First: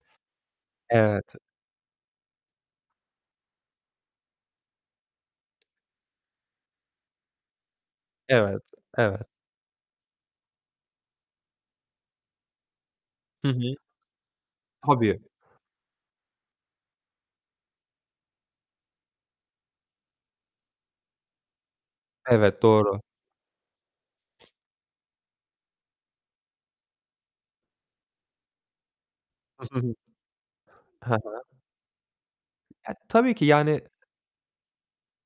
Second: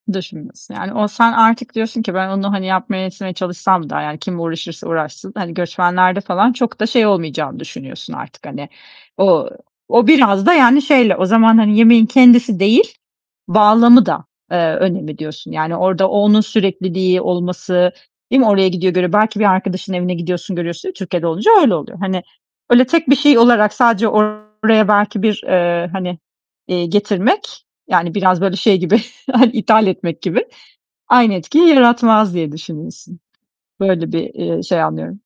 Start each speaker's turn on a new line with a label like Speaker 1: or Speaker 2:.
Speaker 1: Düşünmüyorsun. Yani o sen
Speaker 2: Evet.
Speaker 1: artık diyorsun ki ben onu, hani, yapmaya, etmeye çalışsam da yani kim uğraşırsa uğraşsın, hani, göçmenlerde falan çok da şey olmayacağını düşünüyorsun artık.
Speaker 2: Evet,
Speaker 1: Hani,
Speaker 2: evet.
Speaker 1: ooo, o biraz da yani şeyle o zaman, hani, yemeğin kendisi değil,
Speaker 2: Hı hı.
Speaker 1: bağlamı da, eee, önemli
Speaker 2: Hobi.
Speaker 1: diyorsun. Yani, orada o onun sürekliliği olması, değil mi? Oraya gidiyor, görüyor. Belki bir arkadaşının evine gidiyorsun, görüyorsun. Türkiye'de olunca öyle oluyor. Hani,
Speaker 2: Evet,
Speaker 1: öyle
Speaker 2: doğru.
Speaker 1: tek bir şey olarak sadece oraya belki bir, eee, hani, eee, getirmek, yani biraz, böyle, şey gibi hani, ithal etmek gibi,
Speaker 2: Hı hı.
Speaker 1: aynı etkiyi yaratmaz diye düşünüyorsun.
Speaker 2: Tabii ki, yani
Speaker 1: Böyle bir, ııı, şey anlıyorum.